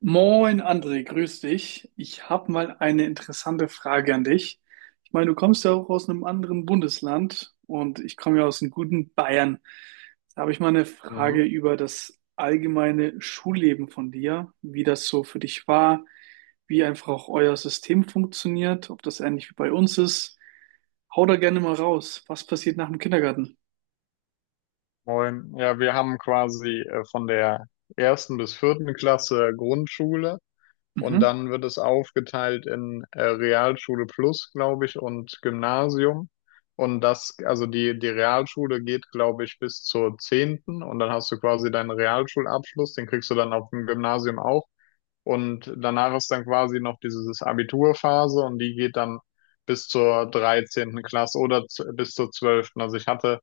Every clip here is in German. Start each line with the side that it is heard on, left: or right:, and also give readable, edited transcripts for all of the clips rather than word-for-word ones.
right: Moin André, grüß dich. Ich habe mal eine interessante Frage an dich. Ich meine, du kommst ja auch aus einem anderen Bundesland und ich komme ja aus einem guten Bayern. Da habe ich mal eine
left: Ja.
right: Frage über das allgemeine Schulleben von dir, wie das so für dich war, wie einfach auch euer System funktioniert, ob das ähnlich wie bei uns ist. Hau da gerne mal raus. Was passiert nach dem Kindergarten?
left: Moin. Ja, wir haben quasi von der ersten bis vierten Klasse Grundschule, und
right: Mhm.
left: dann wird es aufgeteilt in Realschule Plus, glaube ich, und Gymnasium. Und das, also die Realschule geht, glaube ich, bis zur 10., und dann hast du quasi deinen Realschulabschluss, den kriegst du dann auf dem Gymnasium auch. Und danach ist dann quasi noch dieses Abiturphase, und die geht dann bis zur 13. Klasse oder bis zur 12. Also ich hatte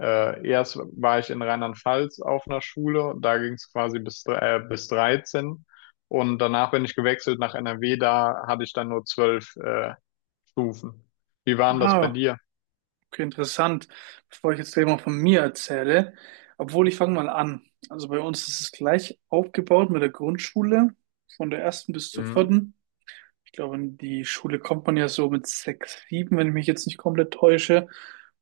left: Erst war ich in Rheinland-Pfalz auf einer Schule, da ging es quasi bis, bis 13, und danach bin ich gewechselt nach NRW, da hatte ich dann nur 12 Stufen. Wie waren das bei
right: Ah.
left: dir?
right: Okay, interessant. Bevor ich jetzt gleich mal von mir erzähle, obwohl, ich fange mal an. Also bei uns ist es gleich aufgebaut mit der Grundschule, von der ersten bis zur
left: Mhm.
right: vierten. Ich glaube, in die Schule kommt man ja so mit sechs, sieben, wenn ich mich jetzt nicht komplett täusche.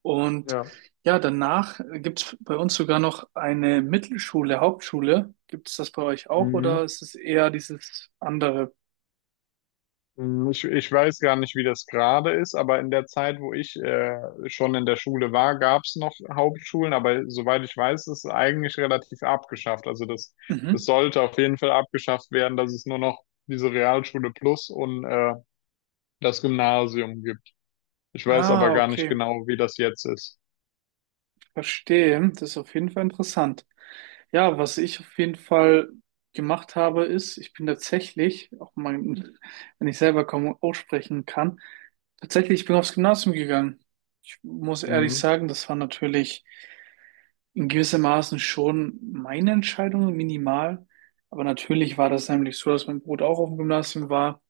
right: Und
left: Ja.
right: ja, danach gibt es bei uns sogar noch eine Mittelschule, Hauptschule. Gibt es das bei euch auch
left: Mhm.
right: oder ist es eher dieses andere?
left: Mhm. Ich weiß gar nicht, wie das gerade ist, aber in der Zeit, wo ich schon in der Schule war, gab es noch Hauptschulen, aber soweit ich weiß, ist es eigentlich relativ abgeschafft. Also das, es
right: Mhm.
left: sollte auf jeden Fall abgeschafft werden, dass es nur noch diese Realschule Plus und das Gymnasium gibt. Ich weiß aber
right: Ah,
left: gar nicht
right: okay.
left: genau, wie das jetzt ist.
right: Verstehe, das ist auf jeden Fall interessant. Ja, was ich auf jeden Fall gemacht habe, ist, ich bin tatsächlich, auch mal, wenn ich selber kaum aussprechen kann, tatsächlich, ich bin aufs Gymnasium gegangen. Ich muss ehrlich
left: Mhm.
right: sagen, das war natürlich in gewissem Maßen schon meine Entscheidung, minimal. Aber natürlich war das nämlich so, dass mein Bruder auch auf dem Gymnasium war,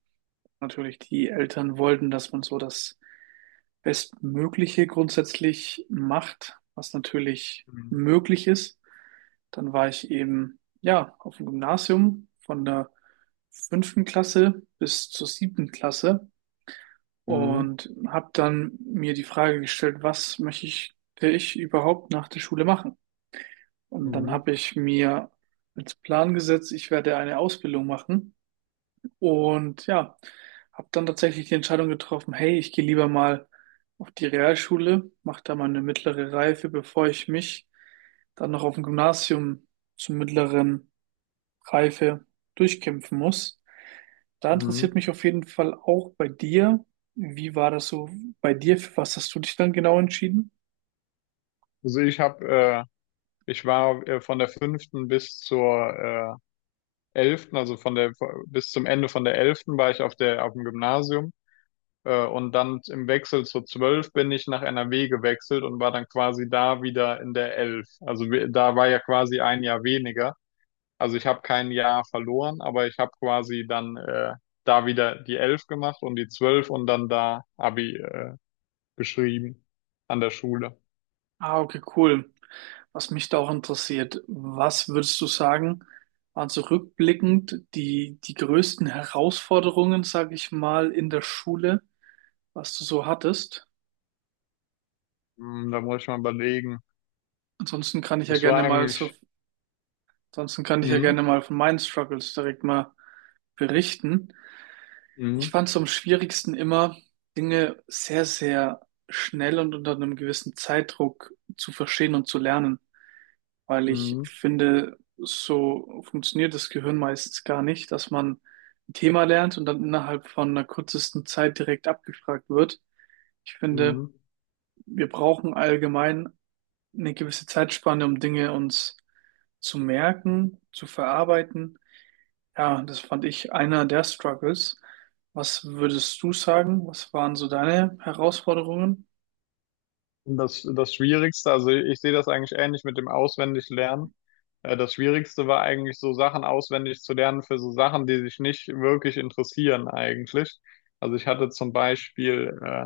right: natürlich, die Eltern wollten, dass man so das Bestmögliche grundsätzlich macht, was natürlich
left: Mhm.
right: möglich ist. Dann war ich eben, ja, auf dem Gymnasium von der fünften Klasse bis zur siebten Klasse
left: Mhm.
right: und habe dann mir die Frage gestellt, was möchte ich, will ich überhaupt nach der Schule machen? Und dann
left: Mhm.
right: habe ich mir als Plan gesetzt, ich werde eine Ausbildung machen und ja, habe dann tatsächlich die Entscheidung getroffen, hey, ich gehe lieber mal auf die Realschule, mache da mal eine mittlere Reife, bevor ich mich dann noch auf dem Gymnasium zur mittleren Reife durchkämpfen muss. Da interessiert
left: Mhm.
right: mich auf jeden Fall auch bei dir, wie war das so bei dir? Für was hast du dich dann genau entschieden?
left: Also ich habe, äh, Ich war von der fünften bis zur äh, 11., also von der bis zum Ende von der 11. war ich auf der auf dem Gymnasium. Und dann im Wechsel zur 12 bin ich nach N R W gewechselt und war dann quasi da wieder in der 11. Also da war ja quasi ein Jahr weniger. Also ich habe kein Jahr verloren, aber ich habe quasi dann da wieder die 11 gemacht und die 12 und dann da Abi geschrieben an der Schule.
right: Ah, okay, cool. Was mich da auch interessiert, was würdest du sagen, waren so rückblickend die größten Herausforderungen, sage ich mal, in der Schule, was du so hattest?
left: Hm, da muss ich mal überlegen.
right: Ansonsten kann ich ja
left: Das
right: gerne
left: war
right: mal so,
left: eigentlich.
right: ansonsten kann ich ja
left: hm,
right: gerne mal von meinen Struggles direkt mal berichten.
left: hm,
right: Ich fand es am schwierigsten immer, Dinge sehr, sehr schnell und unter einem gewissen Zeitdruck zu verstehen und zu lernen, weil ich
left: hm,
right: finde, so funktioniert das Gehirn meistens gar nicht, dass man ein Thema lernt und dann innerhalb von einer kürzesten Zeit direkt abgefragt wird. Ich finde,
left: hm.
right: wir brauchen allgemein eine gewisse Zeitspanne, um Dinge uns zu merken, zu verarbeiten. Ja, das fand ich einer der Struggles. Was würdest du sagen? Was waren so deine Herausforderungen?
left: Das Schwierigste, also ich sehe das eigentlich ähnlich mit dem Auswendiglernen. Das Schwierigste war eigentlich so Sachen auswendig zu lernen für so Sachen, die sich nicht wirklich interessieren eigentlich. Also ich hatte zum Beispiel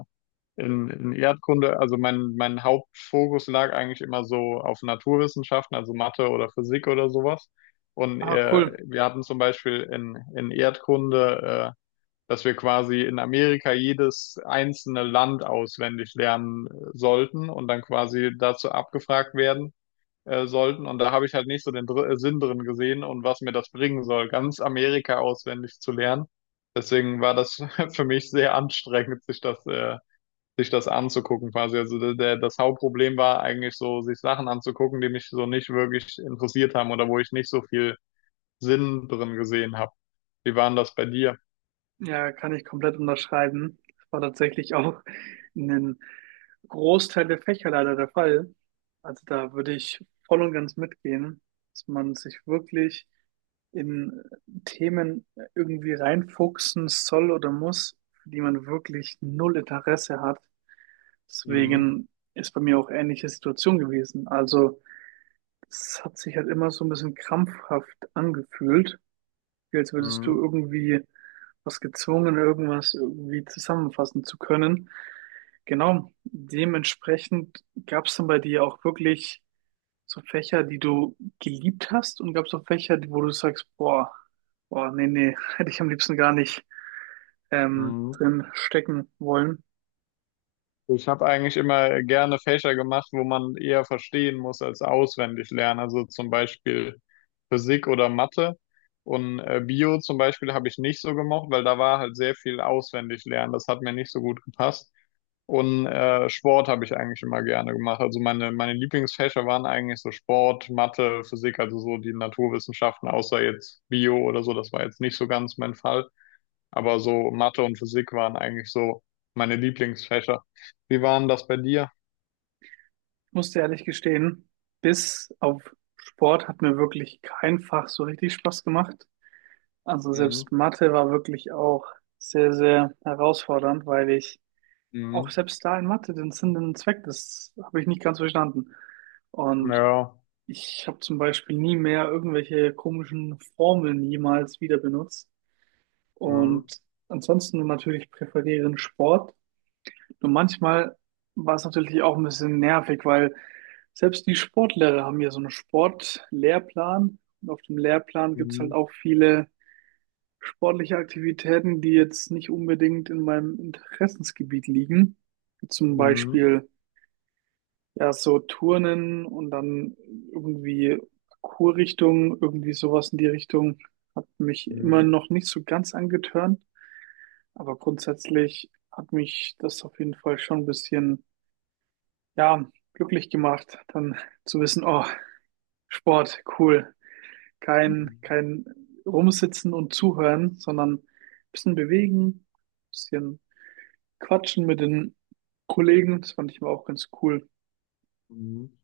left: in Erdkunde, also mein Hauptfokus lag eigentlich immer so auf Naturwissenschaften, also Mathe oder Physik oder sowas. Und
right: Ah, cool.
left: wir hatten zum Beispiel in Erdkunde, dass wir quasi in Amerika jedes einzelne Land auswendig lernen sollten und dann quasi dazu abgefragt werden sollten. Und da habe ich halt nicht so den Dr Sinn drin gesehen und was mir das bringen soll, ganz Amerika auswendig zu lernen. Deswegen war das für mich sehr anstrengend, sich das anzugucken quasi. Also das Hauptproblem war eigentlich so, sich Sachen anzugucken, die mich so nicht wirklich interessiert haben oder wo ich nicht so viel Sinn drin gesehen habe. Wie war denn das bei dir?
right: Ja, kann ich komplett unterschreiben. Das war tatsächlich auch in den Großteil der Fächer leider der Fall. Also da würde ich voll und ganz mitgehen, dass man sich wirklich in Themen irgendwie reinfuchsen soll oder muss, für die man wirklich null Interesse hat.
left: Mhm.
right: Deswegen ist bei mir auch ähnliche Situation gewesen. Also es hat sich halt immer so ein bisschen krampfhaft angefühlt. Gefühl, als würdest du
left: Mhm.
right: irgendwie was gezwungen, irgendwas irgendwie zusammenfassen zu können. Genau, dementsprechend gab es dann bei dir auch wirklich so Fächer, die du geliebt hast und gab es auch Fächer, die- wo du sagst, boah, boah, nee, nee, hätte ich am liebsten gar nicht
left: Mhm.
right: drin stecken wollen.
left: Ich habe eigentlich immer gerne Fächer gemacht, wo man eher verstehen muss als auswendig lernen. Also zum Beispiel Physik oder Mathe. Und Bio zum Beispiel habe ich nicht so gemocht, weil da war halt sehr viel auswendig lernen. Das hat mir nicht so gut gepasst. Und Sport habe ich eigentlich immer gerne gemacht. Also meine Lieblingsfächer waren eigentlich so Sport, Mathe, Physik, also so die Naturwissenschaften, außer jetzt Bio oder so. Das war jetzt nicht so ganz mein Fall. Aber so Mathe und Physik waren eigentlich so meine Lieblingsfächer. Wie waren das bei dir?
right: Ich muss dir ehrlich gestehen, bis auf Sport hat mir wirklich kein Fach so richtig Spaß gemacht. Also selbst
left: Mhm.
right: Mathe war wirklich auch sehr, sehr herausfordernd, weil ich auch
left: Mhm.
right: selbst da in Mathe den Sinn und Zweck, das habe ich nicht ganz verstanden. Und
left: Ja.
right: ich habe zum Beispiel nie mehr irgendwelche komischen Formeln jemals wieder benutzt.
left: Mhm.
right: Und ansonsten natürlich präferieren Sport. Nur manchmal war es natürlich auch ein bisschen nervig, weil selbst die Sportlehrer haben ja so einen Sportlehrplan. Und auf dem Lehrplan gibt es halt
left: Mhm.
right: auch viele sportliche Aktivitäten, die jetzt nicht unbedingt in meinem Interessensgebiet liegen. Zum
left: Mhm.
right: Beispiel ja so Turnen und dann irgendwie Kurrichtung, irgendwie sowas in die Richtung, hat mich immer
left: Mhm.
right: noch nicht so ganz angetörnt. Aber grundsätzlich hat mich das auf jeden Fall schon ein bisschen, ja, glücklich gemacht, dann zu wissen, oh, Sport, cool. Kein,
left: Mhm.
right: kein Rumsitzen und Zuhören, sondern ein bisschen bewegen, ein bisschen Quatschen mit den Kollegen, das fand ich immer auch ganz cool.
left: Mhm.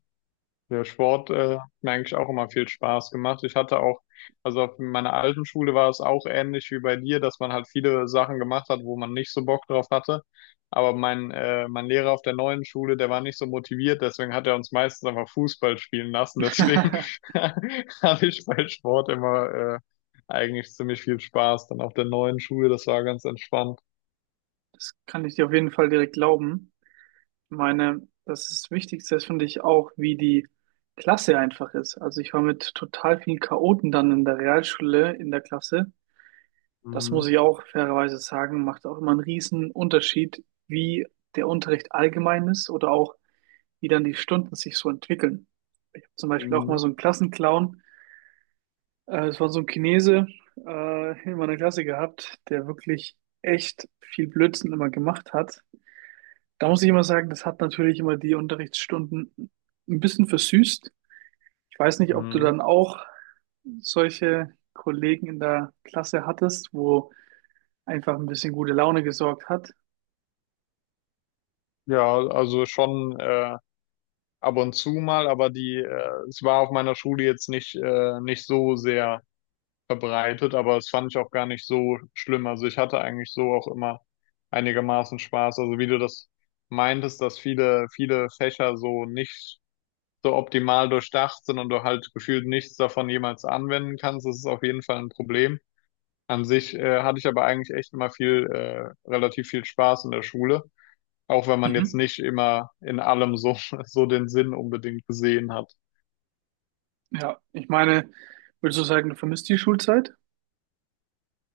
left: Der Sport hat mir eigentlich auch immer viel Spaß gemacht. Ich hatte auch, also auf meiner alten Schule war es auch ähnlich wie bei dir, dass man halt viele Sachen gemacht hat, wo man nicht so Bock drauf hatte. Aber mein Lehrer auf der neuen Schule, der war nicht so motiviert, deswegen hat er uns meistens einfach Fußball spielen lassen. Deswegen hatte ich bei Sport immer eigentlich ziemlich viel Spaß. Dann auf der neuen Schule, das war ganz entspannt.
right: Das kann ich dir auf jeden Fall direkt glauben. Ich meine, das ist das Wichtigste, das finde ich auch, wie die Klasse einfach ist. Also ich war mit total vielen Chaoten dann in der Realschule in der Klasse. Das muss
left: Mhm.
right: ich auch fairerweise sagen, macht auch immer einen riesen Unterschied, wie der Unterricht allgemein ist oder auch wie dann die Stunden sich so entwickeln. Ich habe zum Beispiel auch mal
left: Mhm.
right: so einen Klassenclown, es war so ein Chinese in meiner Klasse gehabt, der wirklich echt viel Blödsinn immer gemacht hat. Da muss ich immer sagen, das hat natürlich immer die Unterrichtsstunden ein bisschen versüßt. Ich weiß nicht, ob du dann
left: Mhm.
right: auch solche Kollegen in der Klasse hattest, wo einfach ein bisschen gute Laune gesorgt hat.
left: Ja, also schon. Ab und zu mal, aber es war auf meiner Schule jetzt nicht, nicht so sehr verbreitet, aber es fand ich auch gar nicht so schlimm. Also ich hatte eigentlich so auch immer einigermaßen Spaß. Also wie du das meintest, dass viele Fächer so nicht so optimal durchdacht sind und du halt gefühlt nichts davon jemals anwenden kannst, das ist auf jeden Fall ein Problem. An sich, hatte ich aber eigentlich echt immer relativ viel Spaß in der Schule, auch wenn man jetzt
right: Mhm.
left: nicht immer in allem so, so den Sinn unbedingt gesehen hat.
right: Ja, ich meine, würdest du sagen, du vermisst die Schulzeit?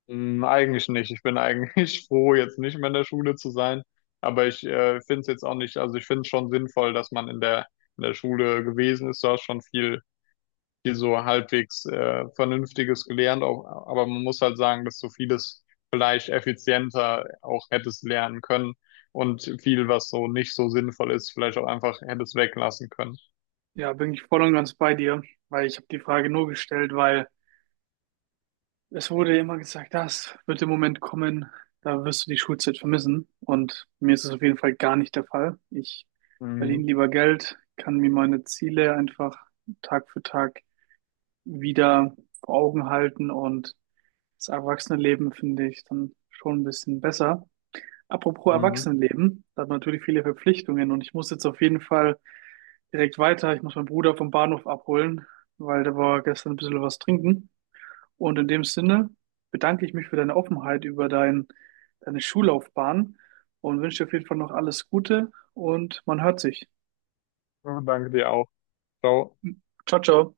left: Hm, eigentlich nicht. Ich bin eigentlich froh, jetzt nicht mehr in der Schule zu sein. Aber ich finde es jetzt auch nicht, also ich finde es schon sinnvoll, dass man in der Schule gewesen ist. Du hast schon viel, viel so halbwegs Vernünftiges gelernt. Auch, aber man muss halt sagen, dass du vieles vielleicht effizienter auch hättest lernen können und viel, was so nicht so sinnvoll ist, vielleicht auch einfach hättest weglassen können.
right: Ja, bin ich voll und ganz bei dir, weil ich habe die Frage nur gestellt, weil es wurde ja immer gesagt, das wird der Moment kommen, da wirst du die Schulzeit vermissen. Und mir ist es auf jeden Fall gar nicht der Fall. Ich
left: Mhm.
right: verdiene lieber Geld, kann mir meine Ziele einfach Tag für Tag wieder vor Augen halten und das Erwachsenenleben finde ich dann schon ein bisschen besser. Apropos
left: Mhm.
right: Erwachsenenleben, da hat man natürlich viele Verpflichtungen und ich muss jetzt auf jeden Fall direkt weiter. Ich muss meinen Bruder vom Bahnhof abholen, weil der war gestern ein bisschen was trinken. Und in dem Sinne bedanke ich mich für deine Offenheit über deine Schullaufbahn und wünsche dir auf jeden Fall noch alles Gute und man hört sich.
left: Ja, danke dir auch. Ciao.
right: Ciao, ciao.